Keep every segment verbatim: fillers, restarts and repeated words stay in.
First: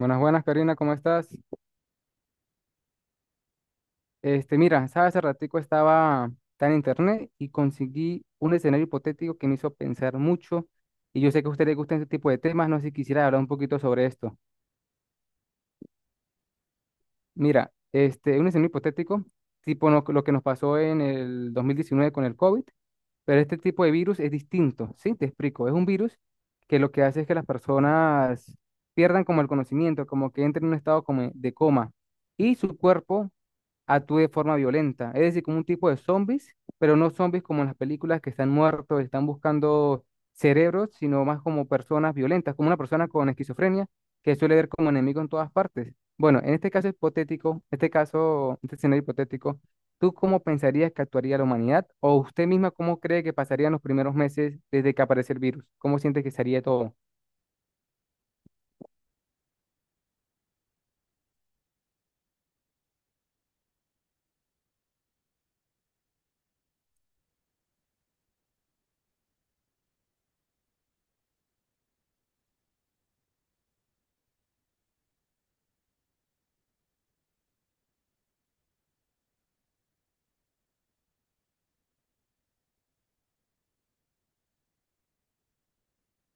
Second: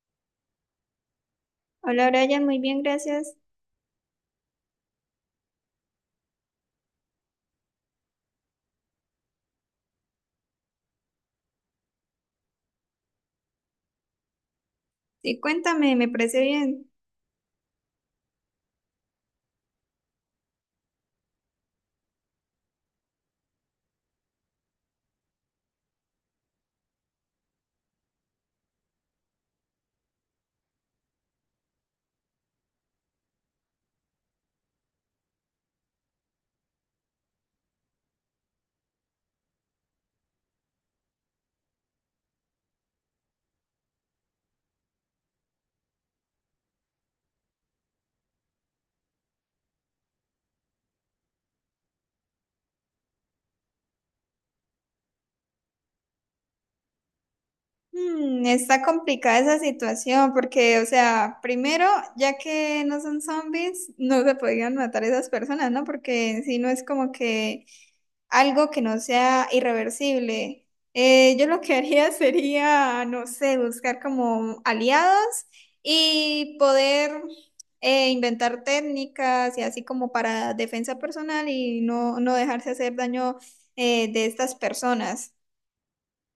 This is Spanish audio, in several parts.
Buenas, buenas, Karina, ¿cómo estás? Hola, Brian, muy bien, gracias. Este, mira, sabes, hace ratico estaba está en internet y conseguí un escenario hipotético que me hizo pensar mucho y yo sé que a usted le gustan este tipo de temas, no sé si quisiera hablar un poquito sobre esto. Sí, cuéntame, me parece bien. Mira, este, un escenario hipotético, tipo lo, lo que nos pasó en el dos mil diecinueve con el COVID, pero este tipo de virus es distinto, ¿sí? Te explico, es un virus que lo que hace es que las personas pierdan como el conocimiento, como que entren en un estado como de coma y su cuerpo actúe de forma violenta. Es decir, como un tipo de zombies, pero no zombies como en las películas que están muertos, están buscando cerebros, sino más como personas violentas, como una persona con esquizofrenia que suele ver como enemigo en todas partes. Bueno, en este caso hipotético, este caso, este escenario hipotético, ¿tú cómo pensarías que actuaría la humanidad? ¿O usted misma cómo cree que pasarían los primeros meses desde que aparece el virus? ¿Cómo siente que sería todo? Mm, está complicada esa situación porque, o sea, primero, ya que no son zombies, no se podían matar esas personas, ¿no? Porque si no es como que algo que no sea irreversible. Eh, yo lo que haría sería, no sé, buscar como aliados y poder eh, inventar técnicas y así como para defensa personal y no, no dejarse hacer daño eh, de estas personas.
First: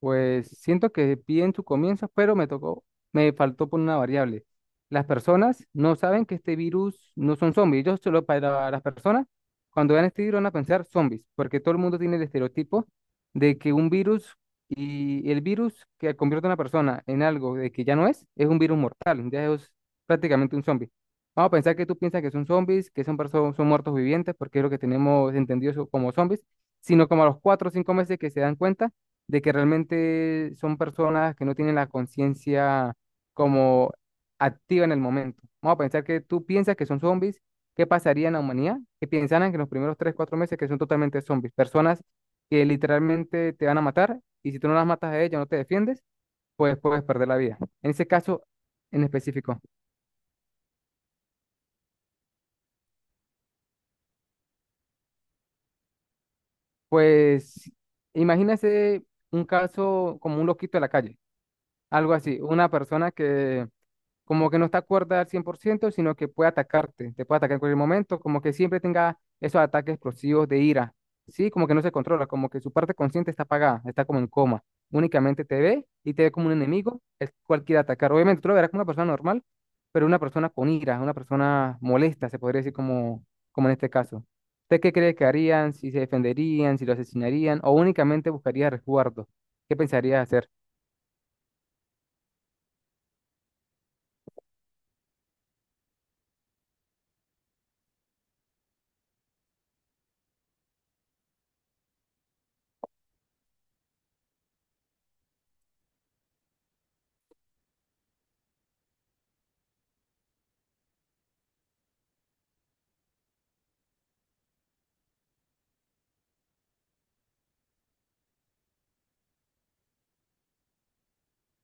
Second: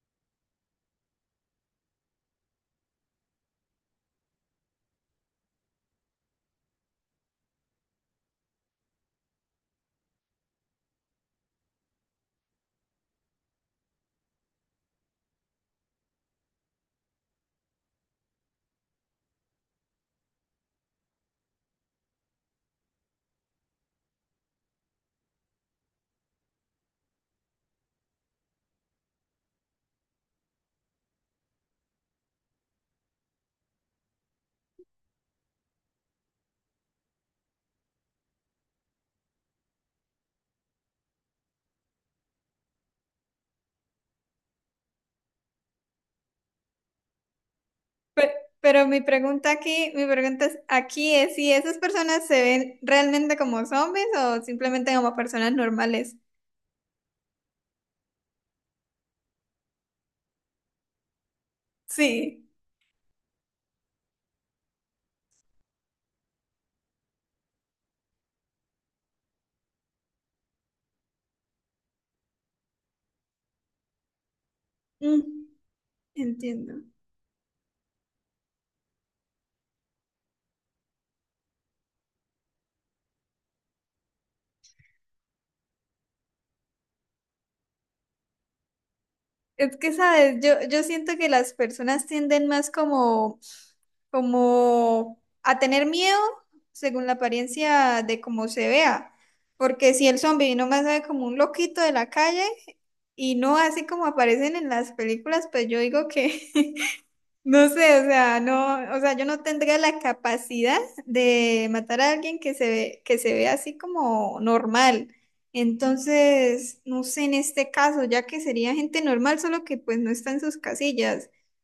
Pues siento que bien su comienzo, pero me tocó, me faltó por una variable. Las personas no saben que este virus no son zombies. Ellos solo para las personas, cuando vean este virus van a pensar zombies, porque todo el mundo tiene el estereotipo de que un virus y el virus que convierte a una persona en algo de que ya no es, es un virus mortal, ya es prácticamente un zombie. Vamos a pensar que tú piensas que son zombies, que son personas, son muertos vivientes, porque es lo que tenemos entendido so- como zombies, sino como a los cuatro o cinco meses que se dan cuenta de que realmente son personas que no tienen la conciencia como activa en el momento. Vamos a pensar que tú piensas que son zombies, ¿qué pasaría en la humanidad? Que pensaran que en los primeros tres cuatro meses que son totalmente zombies, personas que literalmente te van a matar y si tú no las matas a ellas, no te defiendes, pues puedes perder la vida. En ese Pe- caso Pero mi en pregunta específico, aquí, mi pregunta es- aquí es si esas personas se ven realmente como zombies o simplemente como personas normales. pues imagínese un caso como un loquito de la calle, algo así, Sí. una persona que como que no está cuerda al cien por ciento sino que puede atacarte, te puede atacar en cualquier momento, como que siempre tenga esos ataques explosivos de ira, ¿sí? Como que no se controla, como que su parte consciente está apagada, está como en coma, únicamente Mm, te ve y te ve como un entiendo. enemigo, el cual quiere atacar. Obviamente tú lo verás como una persona normal, pero una persona con ira, una persona molesta, se podría decir como, como en este caso. ¿Usted qué cree que harían, si se defenderían, si lo asesinarían o únicamente buscaría resguardo? Es ¿Qué que, pensaría ¿sabes? hacer? Yo, yo siento que las personas tienden más como, como a tener miedo según la apariencia de cómo se vea. Porque si el zombie nomás se ve como un loquito de la calle y no así como aparecen en las películas, pues yo digo que no sé, o sea, no, o sea, yo no tendría la capacidad de matar a alguien que se ve, que se ve así como normal. Entonces, no sé en este caso, ya que sería gente normal, solo que pues no está en sus casillas.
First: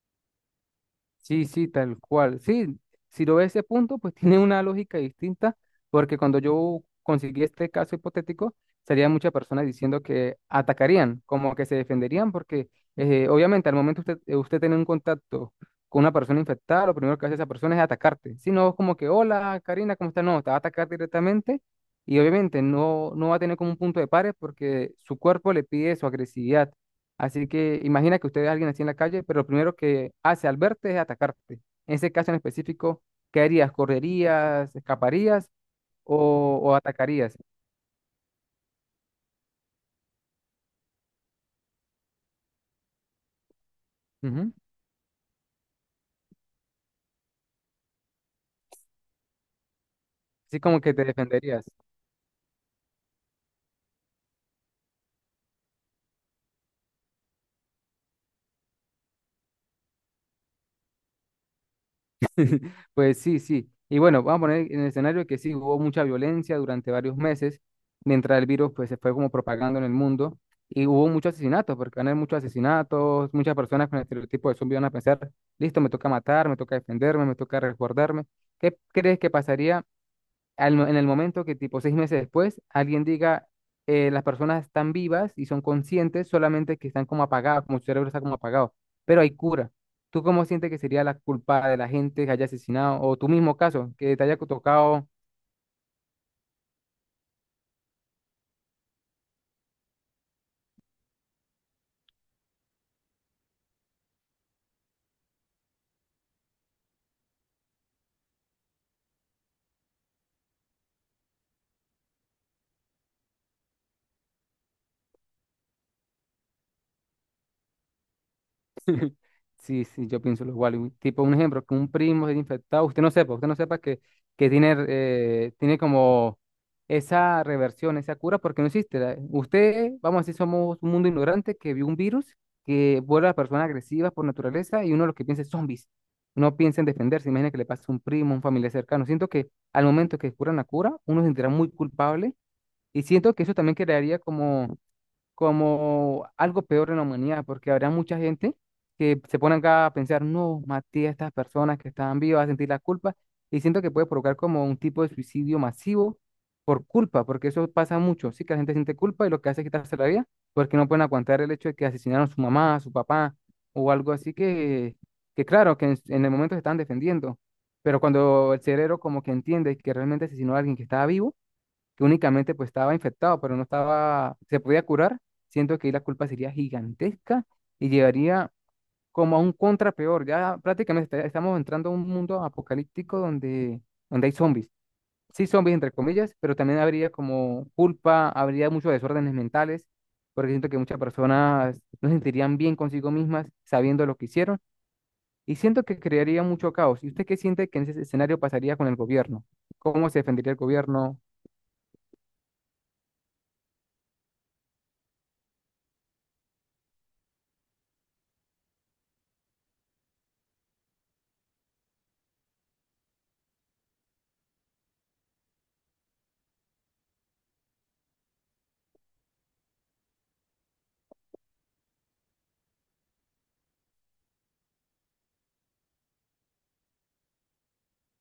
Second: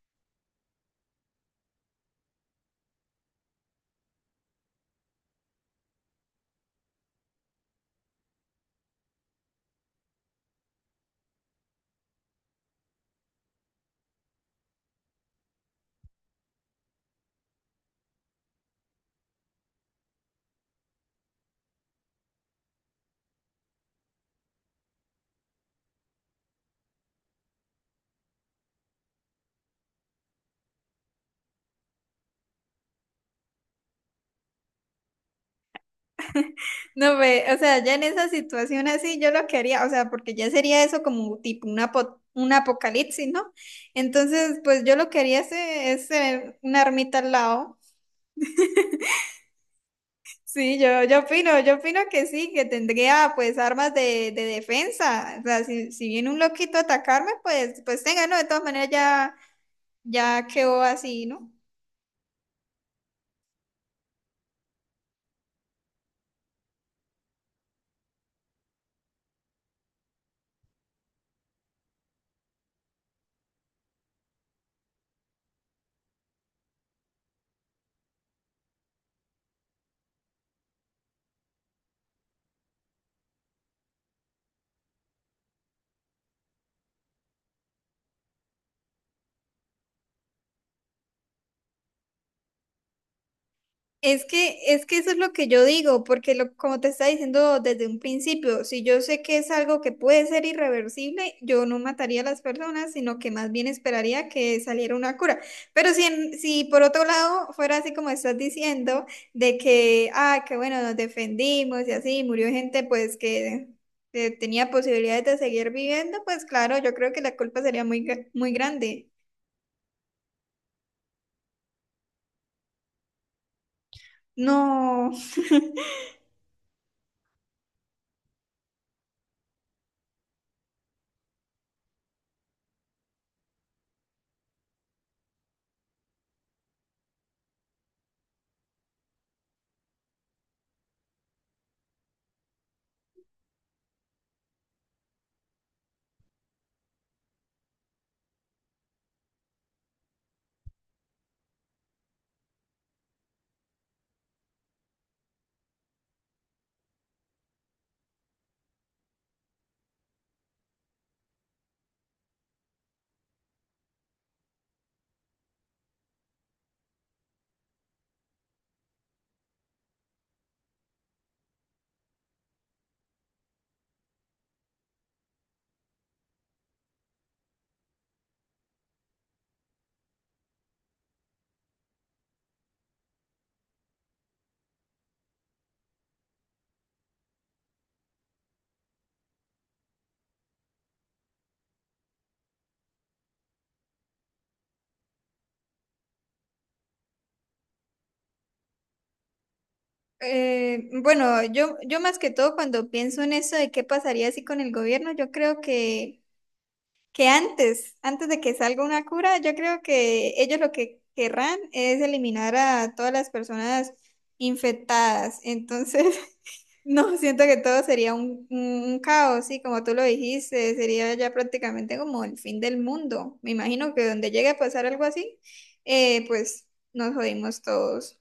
Sí, sí, tal cual. Sí, si lo ves ese punto, pues tiene una lógica distinta, porque cuando yo conseguí este caso hipotético, salían muchas personas diciendo que atacarían, como que se defenderían, porque eh, obviamente al momento usted, eh, usted tiene un contacto con una persona infectada, lo primero que hace esa persona es atacarte. Si no, es como que, hola, Karina, ¿cómo estás? No, te va a atacar directamente y obviamente no, no va a tener como un punto de pares porque su cuerpo le pide su agresividad. Así que imagina que usted ve alguien así en la calle, pero lo primero que hace al verte es atacarte. En ese caso en específico, ¿qué harías? ¿Correrías? ¿Escaparías? ¿O, o No, atacarías? ve, o sea, ya en esa situación así, yo lo que haría, o sea, porque ya sería eso como tipo un apo- un apocalipsis, ¿no? Ujú. Entonces, pues yo lo que haría es, eh, es tener una ermita al lado. Así Sí, como que te yo, yo opino, defenderías. yo opino que sí, que tendría pues armas de, de defensa. O sea, si, si viene un loquito a atacarme, pues, pues tenga, ¿no? De todas maneras ya, ya quedó así, ¿no? Pues sí, sí. Y bueno, vamos a poner en el escenario que sí, hubo mucha violencia durante varios meses, mientras el virus pues se fue como propagando en el mundo. Y hubo muchos asesinatos, porque van a haber muchos asesinatos, muchas personas con el estereotipo de zombie van a pensar, listo, me toca matar, me toca defenderme, me toca resguardarme. ¿Qué crees que pasaría al mo- en el momento que tipo seis meses después alguien diga, eh, las personas están vivas y son conscientes, solamente que están como apagadas, como su cerebro está como apagado, pero hay cura? ¿Tú cómo sientes que sería la culpa de la gente que haya asesinado o tu mismo caso, que Es te haya que, es que tocado? eso es lo que yo digo, porque lo, como te estaba diciendo desde un principio, si yo sé que es algo que puede ser irreversible, yo no mataría a las personas, sino que más bien esperaría que saliera una cura. Pero si, en- si por otro lado fuera así como estás diciendo, de que, ah, que bueno, nos defendimos y así, murió gente pues que eh, tenía posibilidades de seguir viviendo, pues claro, yo creo que la culpa sería muy, gra- muy grande. Sí, sí, yo pienso lo igual. un- Tipo, un ejemplo, que un primo se haya infectado, usted no sepa, usted no sepa que, que tiene, No. eh, tiene como esa reversión, esa cura, porque no existe. la- Usted, vamos a decir, somos un mundo ignorante que vio un virus que vuelve a personas agresivas por naturaleza y uno lo que piensa es zombies. No piensa en defenderse, imagina que le pasa a un primo, un familiar cercano. Siento que al momento que descubran la cura, uno se sentirá muy culpable y siento que eso también crearía como como algo peor en la humanidad, porque habrá mucha gente que se pone acá a pensar, no, maté a estas personas que estaban vivas, a sentir la culpa, y siento que puede provocar como un tipo de suicidio masivo por culpa, porque eso pasa mucho, sí, que la gente siente culpa y lo que hace es quitarse la vida, porque no pueden aguantar el hecho de que asesinaron a su mamá, a su papá, o algo así que, que claro, que en, en el momento se están defendiendo, pero cuando el cerebro como que entiende que realmente asesinó a alguien que estaba vivo, que únicamente pues estaba infectado, pero no estaba, se podía curar, siento que ahí la culpa sería gigantesca y llevaría como a un contra peor. Ya prácticamente está- estamos entrando a un mundo apocalíptico donde, donde hay zombies. Sí, zombies entre comillas, pero también habría como culpa, habría muchos desórdenes mentales, porque siento que muchas personas no se sentirían bien consigo mismas sabiendo lo que hicieron. Y siento que crearía mucho caos. ¿Y usted qué siente que en ese escenario pasaría con el gobierno? ¿Cómo se defendería el Eh, gobierno? Bueno, yo, yo más que todo cuando pienso en eso de qué pasaría así con el gobierno, yo creo que, que antes, antes de que salga una cura, yo creo que ellos lo que querrán es eliminar a todas las personas infectadas. Entonces, no, siento que todo sería un, un un caos, sí, como tú lo dijiste, sería ya prácticamente como el fin del mundo. Me imagino que donde llegue a pasar algo así, eh, pues nos jodimos todos.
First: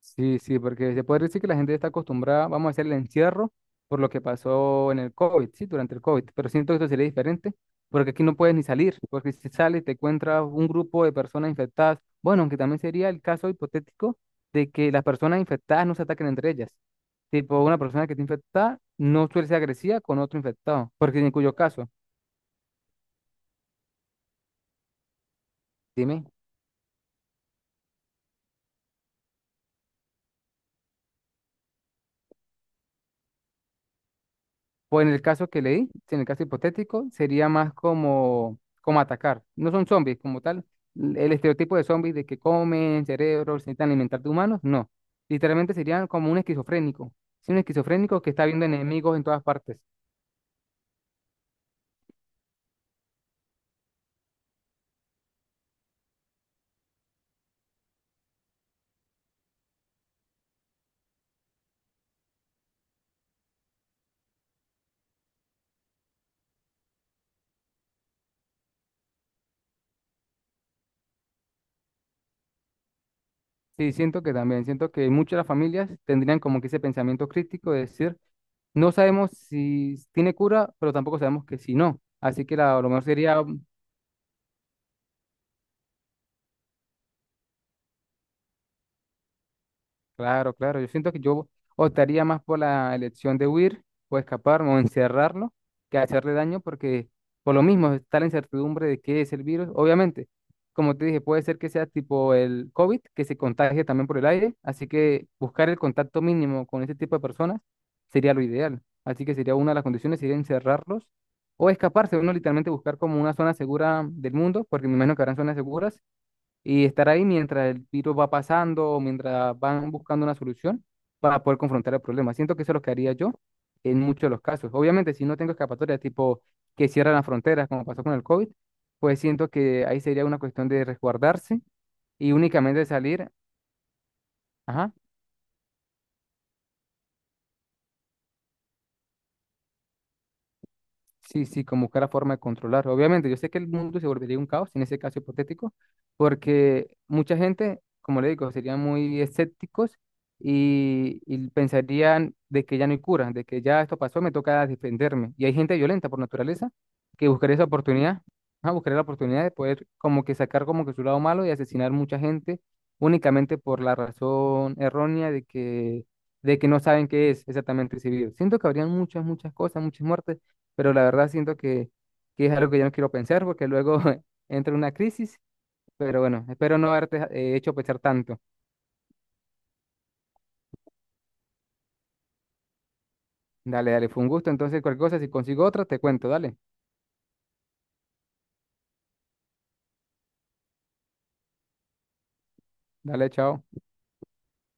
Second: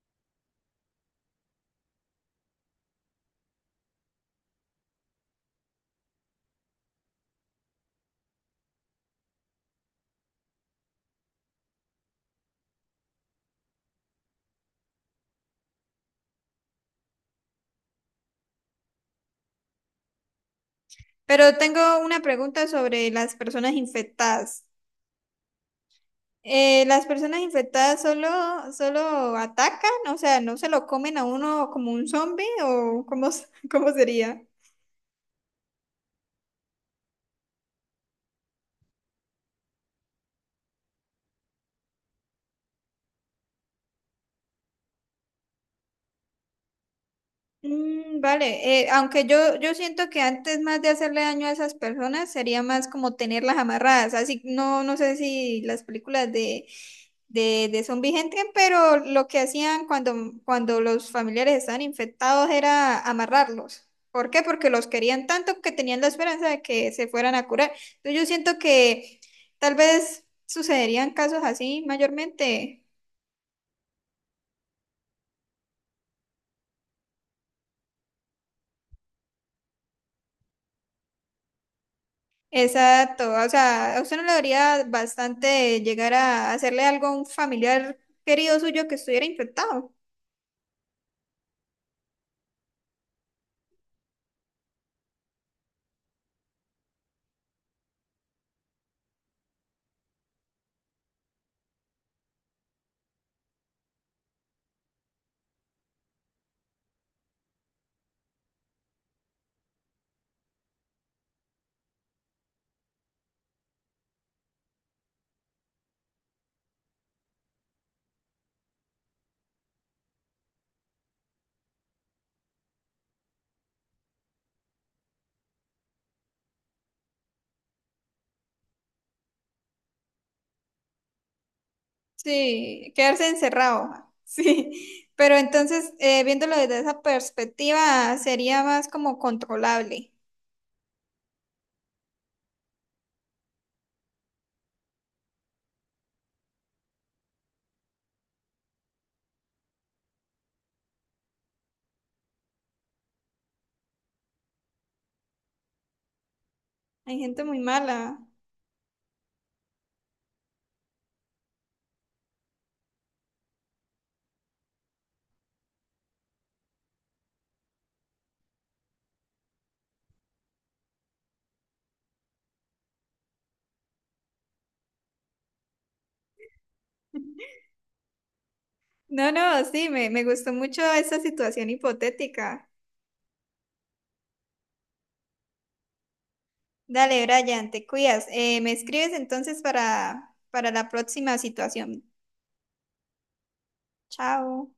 Sí, sí, porque se puede decir que la gente está acostumbrada, vamos a hacer el encierro por lo que pasó en el COVID, sí, durante el COVID, pero siento que esto sería diferente, porque aquí no puedes ni salir, porque si sales te encuentras un grupo de personas infectadas, bueno, aunque también sería el caso hipotético de que las personas infectadas no se ataquen entre ellas, tipo una persona que está infectada no suele ser agresiva con otro infectado, porque en cuyo Pero caso, tengo una pregunta sobre las personas infectadas. dime. Eh, ¿las personas infectadas solo, solo atacan? O sea, ¿no se lo comen a uno como un zombie? ¿O cómo, s- cómo sería? Pues en el caso que leí, si en el caso hipotético, sería más como, como atacar. No son zombies como tal. l- El estereotipo de zombies de que comen cerebros, se intentan alimentar de humanos, no. Literalmente serían como un esquizofrénico. Sí, un Mm, esquizofrénico que está viendo vale, eh, enemigos aunque en todas yo, yo partes. siento que antes más de hacerle daño a esas personas sería más como tenerlas amarradas, así no, no sé si las películas de, de, de zombie entran, pero lo que hacían cuando, cuando los familiares estaban infectados era amarrarlos. ¿Por qué? Porque los querían tanto que tenían la esperanza de que se fueran a curar. Entonces yo siento que tal vez sucederían casos así mayormente. Sí, siento que también, siento que muchas de las familias tendrían como que ese pensamiento crítico de decir, no sabemos si tiene cura, pero tampoco sabemos que si no. Así que la- lo mejor Exacto, sería o sea, a usted no le daría bastante llegar a hacerle algo a un familiar querido suyo que estuviera infectado. claro, claro. Yo siento que yo optaría más por la elección de huir o escapar o encerrarlo que hacerle daño porque por lo mismo está la incertidumbre de qué es el virus. Obviamente, como te dije, puede ser que sea tipo el COVID, que se contagie también por el aire. Así que buscar el contacto mínimo con ese tipo de personas sería lo ideal. Así que sería una de las condiciones, sería encerrarlos o escaparse. Uno literalmente buscar como una zona segura del mundo, porque me imagino que habrán zonas seguras y estar ahí mientras el virus va pasando o mientras van buscando una solución para poder confrontar el problema. Siento que eso es lo que haría yo en muchos de los casos. Obviamente, si no tengo escapatoria, tipo que cierran las fronteras, como pasó con el COVID, pues siento que ahí sería una cuestión de resguardarse y únicamente Sí, quedarse salir, encerrado. ajá, Sí, pero entonces, eh, viéndolo desde esa perspectiva, sería más como controlable. sí, sí, como buscar la forma de controlar. Obviamente, yo sé que el mundo se volvería un caos en ese caso hipotético, porque mucha gente, como le digo, serían muy escépticos y, y pensarían de que ya no hay cura, de que ya esto pasó, me toca defenderme. Y hay gente violenta por naturaleza Hay que gente buscaría muy esa mala. oportunidad, ah, buscaría la oportunidad de poder como que sacar como que su lado malo y asesinar mucha gente únicamente por la razón errónea de que, de que no saben qué es exactamente ese virus. Siento que habrían muchas, muchas cosas, muchas muertes pero la verdad siento que, que es algo que yo no quiero pensar porque luego entra una crisis, pero bueno, espero no haberte eh, hecho pensar tanto. No, no, sí, me, me gustó mucho esa situación hipotética. Dale, dale, fue un gusto, entonces cualquier cosa, si consigo otra, te cuento, dale, Dale, Brian, te cuidas. Eh, me escribes entonces para, para la próxima situación. dale, chao. Chao.